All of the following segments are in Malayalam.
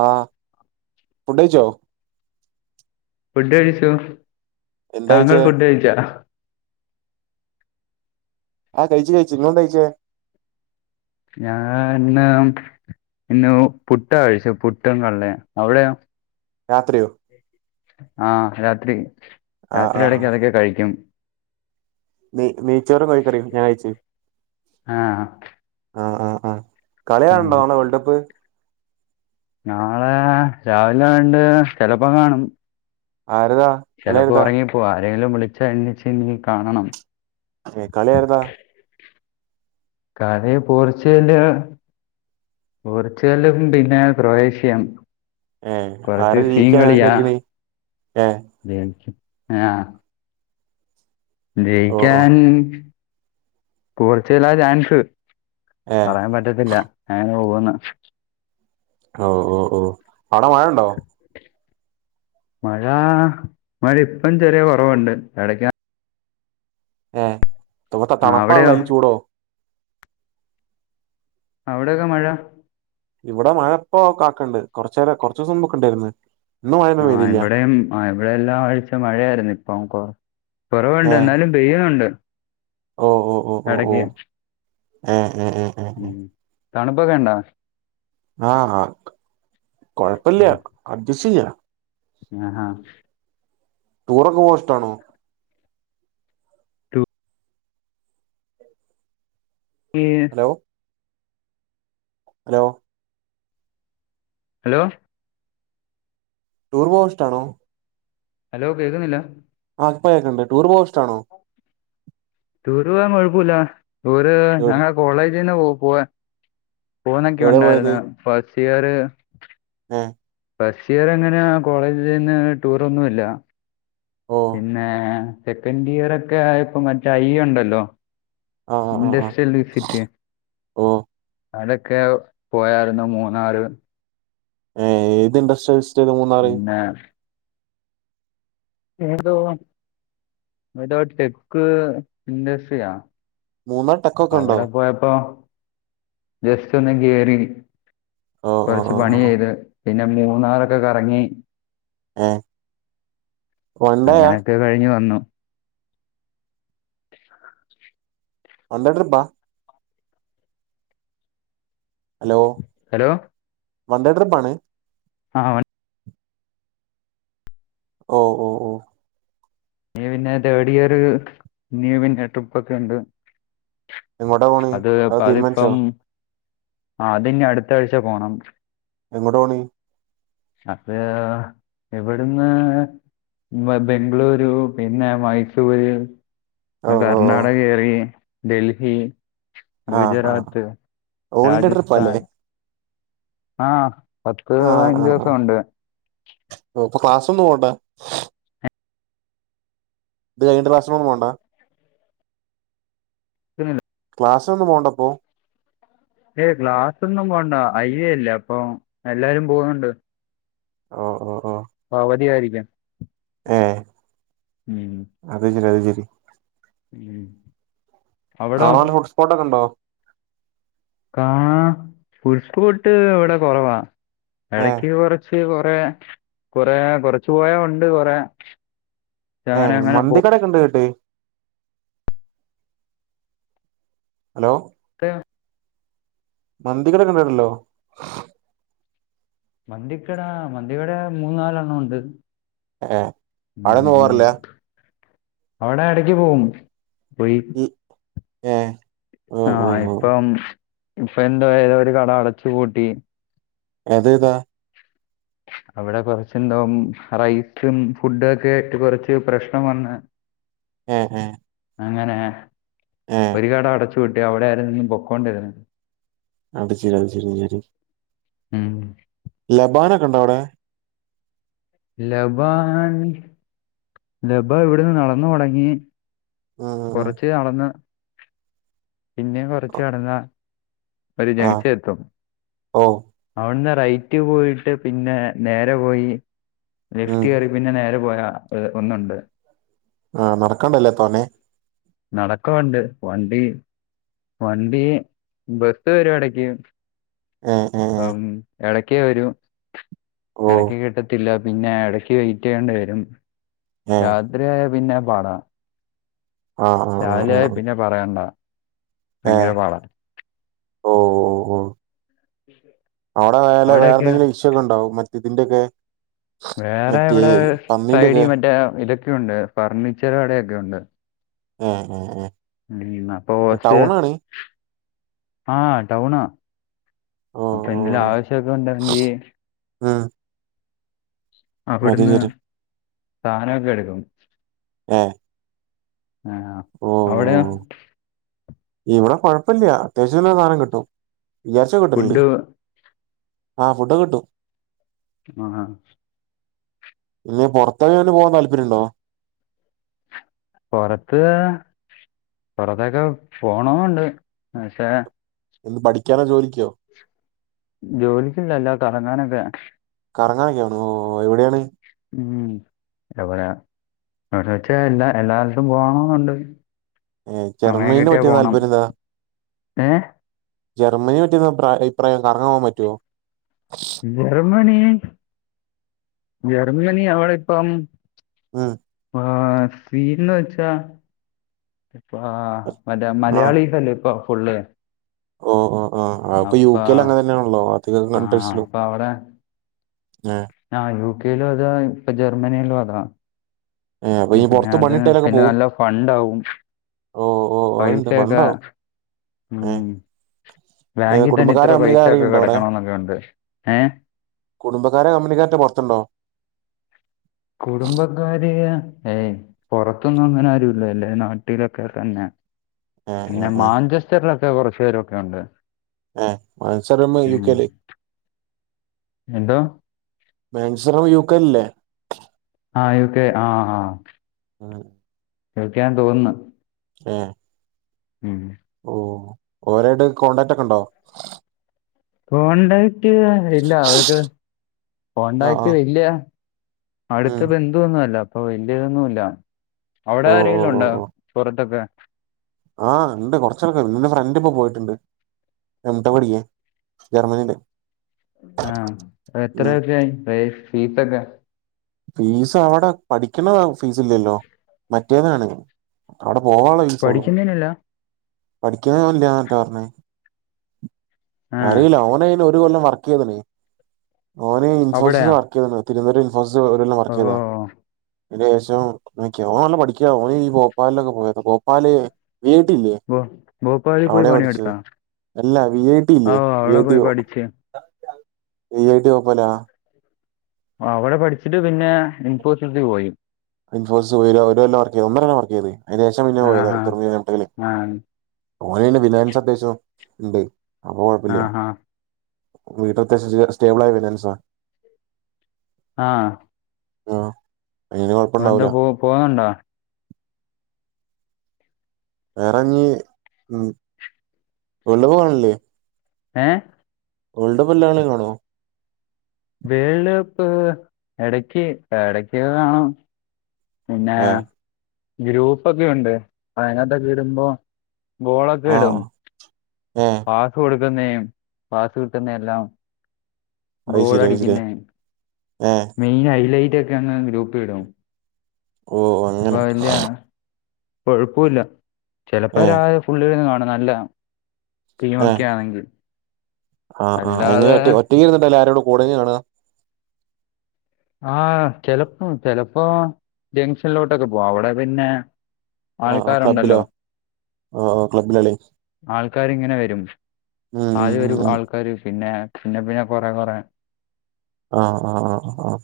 ആഹ ഫുഡ്യ്ച്ചോ? ഫുഡ് കഴിച്ചു എന്താ താങ്കൾ കഴിച്ചേ ഫുഡ് കഴിച്ചോ ആ കഴ്ച്ച് കഴിച്ചു ഇങ്ങൾ എന്താ കഴിച്ചേ ഞാൻ ഇന്ന് ഇന്ന് പുട്ടാ കഴിച്ചേ പുട്ടും കടലയും അവിടെ രാത്രിയോ ആഹ രാത്രി ആഹ് രാത്രി ആഹ് എടക്കെതൊക്കെ കഴിക്കും നെ നെയ്ച്ചോറും കോഴിക്കറിയും ഞാൻ കയ്ച്ചു ആ ആഹ ആഹ് ആഹ കളി ഉം. കൺണ്ടോ നാളെ വേൾഡ് കപ്പ്? നാളെ രാവിലെ കണ്ട് ചെലപ്പോ കാണും ആരുവാ ചെലപ്പോ ഒറങ്ങിപ്പോവും ആരെങ്കിലും വിളിച്ച എണീച്ചയ്ഞ്ഞാ കാണണം ഏ കളിയാര്താ കളി പോർച്ചുഗലും പോർച്ചുഗലും പിന്നെ ക്രൊയേഷ്യയും ഏപ് കുറച്ച് ആര് ജയിക്കാന്നാ വിചാരിക്ക്ണെ ഏ അ ആഹ ഓഹ് ഓഹ് ജയിക്കാൻ പോർച്ചുഗലാ ചാൻസ് ഏഹ് പറയാൻ പറ്റത്തില്ല എങ്ങനെ പോവൂന്ന് ഓ ഓ ഓ അവിട മഴ ഉണ്ടോ മഴാ മഴയിപ്പം ചെറിയ കൊറവുണ്ട് എടക്ക് ഏ മൊത്തം ആ തണുപ്പാണോ? അവിടെയോ അല്ലേ ചൂടോ? അവിടെക്കെ മഴ ഇവിടെ മഴ ഇപ്പൊ കാക്കണ്ട്. കുറച്ച് നേരം, കുറച്ച് ദിവസം മുമ്പൊക്കെ ണ്ടേര്ന്ന്. ആഹ് ഇവിടെയും ആ ഇവിടെയെല്ലാ ആഴ്ച മഴയായിരുന്നു ഇപ്പം കൊറവ്ണ്ട് എന്നാലും പെയ്യ്ണുണ്ട് ഓ ഓ ഓ എടക്ക് ഏ ഏ ഏ ഏ ഉം തണുപ്പൊക്കെയ്ണ്ടോ? ആഹ് ആഹ കൊഴപ്പില്ല അട്ജസ്റ്റ് ചെയ്യാ ആഹാ ടൂറൊക്കെ പോവാനിഷ്ടാണോ? [inaudible] ഹലോ? ഹലോ?? ഹലോ? ടൂർ പോവാനിഷ്ടാണോ? ഹലോ! കേൾക്കുന്നില്ല? ആ ഇപ്പ കേക്കണ്ട്. ടൂർ പോവാനിഷ്ടാണോ? ടൂര് പോവാൻ കുഴപ്പൂല്ല, ടൂര് എവ് ഞങ്ങള് കോളേജീന്ന് പോവാൻ പോണൊക്കെ എവിടെ പോയത് ഉണ്ടായിരുന്ന്, ഫസ്റ്റ് ഇയർ [unintelligible] ഫസ്റ്റ് ഇയർ എങ്ങനെയാ, കോളേജിന്ന് ടൂർ ഒന്നുമില്ല. ഓ പിന്നെ.., സെക്കൻഡ് ഇയർ ഒക്കെ ആയപ്പൊ, മറ്റേ ഐ ഒണ്ടല്ലോ? ആ ! ആ ആ ആ ഇന്ടെസ്റ്റിൽ വിസിറ്റ് ഓ അടൊക്കെ പോയാരുന്നു. മൂന്നാറ്, ഏ, ഏത് ഇൻട്രസ്റ്റി പിന്നെ, ഏതോ, ഏതോ ടെക്ക് ഇഡസ്ട്രിയാ. മൂന്നാർ ടക്കം അവിടെ പോയപ്പോ ജസ്റ്റ് ഒന്ന് കേറി, ഓ ഓ കൊറച്ച് ഓ പണി ഓ ചെയ്ത്. പിന്നെ, മൂന്നാറൊക്കെ കറങ്ങി. ഏ, വൺ ഡേയാ? [unintelligible] കഴിഞ്ഞ് വന്നു. [inaudible] വൺഡേ ട്രിപ്പാ? ഹലോ.? ഹലോ വൺ ഡേ ട്രിപ്പാണ്? ആ ഓ.. ഓ.. ഓ.. ! ഇനീ പിന്നെ, തേർഡ് ഇയർ ഇനീം പിന്നെ ട്രിപ്പൊക്കെണ്ട്. എങ്ങോട്ടാ പോണ് അത്.. തീരുമാനിച്ചോ അതിപ്പം, അതിഞ് അടുത്ത ആഴ്ച പോണം. എങ്ങോട്ടാ പോണേനി? അത്.., ഇവിടുന്ന് [unintelligible] ബംഗ്ളൂരു പിന്നെ, മൈസൂര് ഓ ന്നെ ഓ ഓ കർണാടക കേറി, ഡൽഹി ആ ആ ഗുജറാത്ത്, ഓൾടെ ട്രിപ്പാല്ലേ രാജസ്ഥാൻ. ആഹ്.., പത്ത്, ആ ആ ആ പതിനഞ്ചുസം ഒണ്ട്. ഓ.. ! അപ്പൊ ക്ലാസ് ഒന്നും പോണ്ടാ? ഇത്‌ കഴിഞ്ഞിട്ട് ക്ലാസിനൊന്നും പോണ്ട? [unintelligible] ക്ലാസിനൊന്നും പോണ്ട പ്പൊ? ഏയ് ഗ്ലാസൊന്നും പോണ്ട. ഐ യെ ല്ലെ അപ്പൊ, എല്ലാരും പോണുണ്ട്. ഓ ഓ ഓ പ്പവധിയായിരിക്കും [unintelligible] ഉം അത്, ശരി അത് ശരി ഉം അവിടോ [unintelligible] ഹോട്ട്സ്പോട്ട്ഒക്കെയുണ്ടോ? [unintelligible] ഇവിടെ കൊറവാ ഏ എടക്ക് കുറച്ച് ച്ച് കൊറേ കൊറേ കൊറച്ച് പോയാ ഒണ്ട് കൊറേ ഏ അങ്ങനെ അങ്ങനെ മന്തി പോയിട്ട് കടയൊക്കെ ഒണ്ട് കേട്ട്- ഹലോ? [unintelligible] മന്തി കടൊക്കെയുണ്ടായിരല്ലോ? മന്തി കടാ മന്തികട മൂന്നാലെണ്ണം ഉണ്ട്. ഏ അവിടൊന്നും പോവാറില്ല [unintelligible] അവിടെ എടക്ക് പോവും [unintelligible] ഈ ഏ? ഓ ആ ഓ ഓ ഇപ്പം ഇപ്പ എന്താ ഏതോ ഒരു കട അടച്ചു പൂട്ടി അതേതാ? അവിടെ കൊറച്ച് എന്തോ റൈസും ഫുഡു ക്കെ ആയിട്ട് കൊറച്ച് പ്രശ്നം വന്ന് ആഹ് ആഹ് അങ്ങനെ ഒരു കട അടച്ചു പൂട്ടി. അവിടെ ആരുന്നു പൊക്കോണ്ടിരുന്നത്. അപ്പ ശരി അത് ശരി ശരി ഉം. ലബാനൊക്കെണ്ടോ അവിടെ? ലബാൻ ലബാ ഇവിടുന്ന് നടന്നു പോണെങ്കി. ഉം ഉം കൊറച്ച് നടന്ന് പിന്നെം കൊറച്ച് ഉം നടന്നാ ഒരു ആ ജങ്ഷെത്തും ഓ അവിടുന്ന് റൈറ്റ് പോയിട്ട് പിന്നെ നേരെ പോയി ഉം ലെഫ്റ്റ് കേറി പിന്നെ നേരെ പോയാ ഒന്നൊണ്ട്. ആ നടക്കാണ്ടല്ലേ തോനെ? നടക്കാ ഒണ്ട് വണ്ടി വണ്ടി ബസ് വരും എടക്ക് ആ [unintelligible] അം എടക്കേ വരൂ ഓ എടക്കിങ്ങട്ട് ട്ടില്ല പിന്നെ എടക്ക് വെയിറ്റെയ്യേണ്ടി വരും ഏ രാത്രി ആയ പിന്നെ പാടാ ആ ആ ആ രാവിലെ ആയാ ആ പിന്നെ പറയണ്ട ഏ ഭയങ്കര പാട ഓ ഓ ഓ ഉ [unintelligible] അവിടെ വേല വേറെന്തെങ്കിലും വിഷക്കെണ്ടാവും മറ്റെ ഇതിന്റൊക്കെ വേറെ ഇവിടെ സൈഡി മറ്റേ ഇതൊക്കെയുണ്ട് ഫർണിച്ചർ കടയൊക്കെ ഉണ്ട് ഉം-ഉം-ഉം ഉം അപ്പൊശ് ആ ടൗണാ ഓ അപ്പൊ എന്തെലും ആവശ്യൊക്കെ ഒണ്ടെങ്കി മ്മ് അവിടുന്ന് സാനൊക്കെ എടുക്കും ഏ ആഹ് ഓ ഓ അവിടെയോ ഇവിടെ കൊഴപ്പല്ല്യ. അത്യാവശ്യത്തിന്ള്ള സാധനം കിട്ടും വിചാരിച്ച കിട്ടലുണ്ട് ഫുഡ് ആഹ് ഫുഡ് കിട്ടും ആഹ് ഇനി പുറത്ത് എവിടെങ്കിലും പോവാൻ താല്പര്യം ഉണ്ടോ പുറത്ത് പൊറത്തൊക്കെ പോവണം എന്നുണ്ട് പക്ഷേ എന്ത് പഠിക്കാനോ ജോലിക്കോ ജോലിക്കല്ല അല്ലാതെ കറങ്ങാനൊക്കെ കറങ്ങാനൊക്കെ ആണോ ഓ എവിടെയാണ് ഉം എവിടെയാ എവിടെ വെച്ചാ എല്ലാ എല്ലായിടത്തും പോണന്നുണ്ട് ഏ ജർമനിനെ പറ്റി താല്പര്യം എന്താ ഏ ജർമ്മനി പറ്റി എന്താ അഭി-അഭിപ്രായം എന്താ കറങ്ങാൻ പോകാൻ പറ്റുവോ ജർമ്മനി ജർമ്മനി അവടിപ്പം ആ ആ സീരിയല് വച്ചാ ആ മറ്റേ ആ മലയാളീസല്ലേ ഇപ്പൊ ഫുള് ഓ ഓ ആ അപ്പൊ യു കേല് അങ്ങനെ തന്നെയാണല്ലോ ആധിക ആ കൺട്രീസിലും അപ്പൊ അവിടെ ആ ആ യു കെയിലും അതാ ഇപ്പൊ ജർമ്മനിയിലും അതാ ഏ അപ്പൊ ഈ പിന്നെ പൊറത്ത് അത് പണികിട്ടിയാലൊക്കെ പിന്നെ പോവും നല്ല ഫണ്ട് ആവും. പൈസൊക്കെ ആ ബാങ്കിൽ തന്നെ ഇത്ര പൈസ ഒക്കെ കെടക്കാണോന്നൊക്കെയുണ്ട് ഏ കുടുംബക്കാരെ കമ്പനിക്കാരന്റെ പുറത്തുണ്ടോ? കുടുംബക്കാര് ഏയ് പൊറത്ത്ന്ന് അങ്ങനെ ആരും ഇല്ല എല്ലാംനാട്ടിലൊക്കെ തന്നെ ഏ ഏ പിന്നെ ഏ മാഞ്ചസ്റ്ററിലൊക്കെ കുറച്ച് പേരൊക്കെ ഉണ്ട്. ഏ മത്സരമ്മ യു ഉം. കെ ല് എന്തോ മൻസർവാ യൂ ക്കെലല്ലേ? ആ യൂക്കെ ആ ആ ആ കഴിക്കാൻ തോന്നുന്ന്. ആ ഉം ഓ ഓരോട് കോൺടാക്ട് ഒക്കെ ഉണ്ടോ? പോൺണ്ട് ഇല്ല അവര്ടെ ആ ആ കോണ്ടാക്ട് വല്ല്യ അടുത്ത ഉം ബന്ത ഇതൊന്നല്ല അപ്പൊ വലിയതൊന്നുമല്ല. അവിടെ ഓ ഓ ആരെങ്കിലും ഓ ഉണ്ടോ ഓ പുറത്തൊക്കെ? ആ ഉണ്ട്. കുറച്ചാൾക്കാര് എന്റെ ഫ്രണ്ടിപ്പോ പോയിട്ടുണ്ട്. [unintelligible] ജർമ്മനിയില് ആഹ് എത്ര ഉം ഉർപ്പിയായി പൈ ഫീസൊക്കെ ഫീസ് അവിടെ പഠിക്കണ ഫീസ് ഇല്ലല്ലോ മറ്റേതാണ് അവിടെ പോവളേ പഠിച്ചോളും പഠിക്കുന്നതിനല്ല [unintelligible] പറഞ്ഞേ ആ അറിയില്ല ഓന അയിന് ഒരു കൊല്ലം വർക്ക് ചെയ്തിന് ഓന് ഇൻഫോസിസ് അവിടെയാ വർക്ക് ചെയ്തിന് തിരൂരിൽ ബോസ് ഓരോല്ലാം ഓ വർക്ക്‌ ചെയ്തോ അതിന് ശേഷം മിക്കവ ഓൻ പഠിക്കാ ഓനി ഈ ഭോപ്പാലിലൊക്കെ പോയത ഭോപ്പാല് വി ഐ ടി ല്ലെ ഭോ- ഭോപ്പാലിൽ പോയി അവടെ പഠിച്ചേ പണിയെടുത്താ അല്ല V I T V I ഓ അവിടെ ടി പോയി പഠിച്ച് വി ഐ ടി ഓപാല അവിടെ പഠിച്ചിട്ട് പിന്നെ ഇൻഫോസിസിൽ പോയി ഇൻഫോസിസ് വരൊ ഓരോല്ലാം വർക്ക്‌ ചെയ്തു ഒന്നര കൊല്ലം വർക് ചെയ്തു അയിന് ശേഷം [unintelligible] ആ ഹാ ആ ഓനെ അയ്ൻ ഫിനാൻഡ് അത്യാവശ്യം ഉണ്ട് അപ്പൊ കൊഴപ്പില്ല ആ ഹാ വീടെ അത്യാവശ്യം സ്റ്റേബിൾ ആയി വരാണ് സാർ ആഹ് ആഹ് അയിനോ ഇപ്പന്റെ പോ പോകാൻ ണ്ടോ വേറെഞ്ഞി ഉമ് വിളവ് വാണല്ലി ഏഹ് [unintelligible] വേള്ട് കപ്പ് എടക്ക് എടക്കെന്നാ പിന്നെ ഏഹ് ഗ്രൂപ്പൊക്കെ ഉണ്ട് അതിനകത്തൊക്കെ ഇടുമ്പോ ഗോളൊക്കെ ഇടും ആഹ് ഏഹ് പാ കൊടുക്കുന്നേയും പാസ് കിട്ടുന്ന എല്ലാം അത് ഗോൾ ശരി അത് ശരി അടിക്കുന്ന ഏഹ് മെയിൻ ഹൈലൈറ്റ് ഒക്കെ അങ്ങ് ഗ്രൂപ്പിലിടും ഓഹ് അപ്പൊ അങ്ങനെ അയില്ല കൊഴപ്പൂല്ല ചിലപ്പോ ഏഹ് രാവിലെ പുള്ളിരുന്ന് കാണും നല്ല ഏഹ് ഫിലിമൊക്കെയാണെങ്കിൽ ആഹ് ആഹ് എങ്ങനെ ഒ ഒറ്റകീരുന്നിട്ടാ അല്ല ആരോടൊ കൂടയിരുന്ന് കാണാ ആഹ് ചെലപ്പോ ചെലപ്പോ ജംഗ്ഷനിലോട്ടൊക്കെ പോവാ അവിടെ പിന്നെ ആഹ് ആഹ് ആൾക്കാരുണ്ടല്ലോ ക്ലബ്ബിലോ ആഹ് ആഹ് ക്ലബ്ബിലെ കളി ആൾക്കാരിങ്ങനെ വരും ഉം ഉം ആദ്യ ഉം ഒരു ഉം ആൾക്കാര് പിന്നെ പിന്നെ പിന്നെ കൊറ കൊറ ആഹ് ആഹ് ആ ആഹ്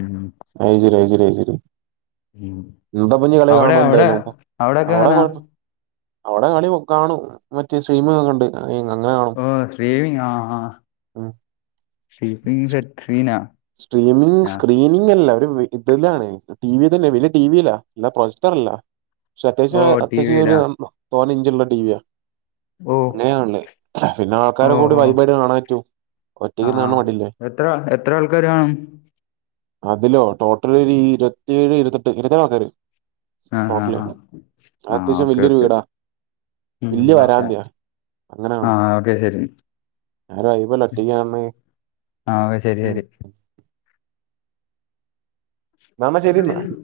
ഉം ഐജരി ഐജിരി ഐജരി ഉം എന്താപ്പഞ്ഞു കളി അവിടെ കാണുമൊ അവിടെ എന്തായാലും അവിടൊക്കെ അവിടെ എങ്ങനാ കൊഴപ്പം അവിടെ കളി കാണും മറ്റ് [unintelligible] ഒക്കെ ഉണ്ട് അ അങ്ങനെ കാണും ഓ ശ്രീവിങ്ങ് ആഹ് ആഹ് ഉം ശ്രീപ്പിങ് സെറ്റ് സീനാ സ്ട്രീമിംഗ് ആ സ്ക്രീൻ സ്ക്രീനിങ് അല്ല ഒരു ഇതിലാണ് ടി വി തന്നെ വലിയ ടി വിയില അല്ലാതെ പ്രൊജക്ടർ അല്ല പക്ഷെ ഓ അത്യാവശ്യം ടി അത്യാവശ്യം ഒരു വിയിലാ തോനെ ഇഞ്ച് ഉള്ള ടിവിയാ ഓ അങ്ങനെയാണല്ലേ പിന്നെ ഓ ആൾക്കാരെ കൂടി ഓ വൈബായിട്ട് കാണാൻ പറ്റും ആ ഒറ്റക്കിരുന്ന് ആ കാണുന്ന മടിയല്ലേ എത്ര എത്ര ആൾക്കാര് കാണും അതിലോ ടോട്ടൽ ഒരു ഇരുപത്തിയേഴ്‌ ഇരുപത്തെട്ട് ഇരുപത്തേഴ് ആൾക്കാര് ആ ആ ടോട്ടല് ആ അത് ആ അത്യാവശ്യം ഓക്കെ വല്ലിയൊരു ഓക്കെ വീടാ ഉം ഇല്ല ഓക്കെ വരാറില്ല ആ അങ്ങനാണോ ഓക്കെ ശരി അതൊരു വൈബല്ല ഒറ്റയ്ക്ക് കാണുന്നെ ആഹ് ഓക്കേ ശരി ശരി എന്നാമ്മ ശെരി എന്ന ശരി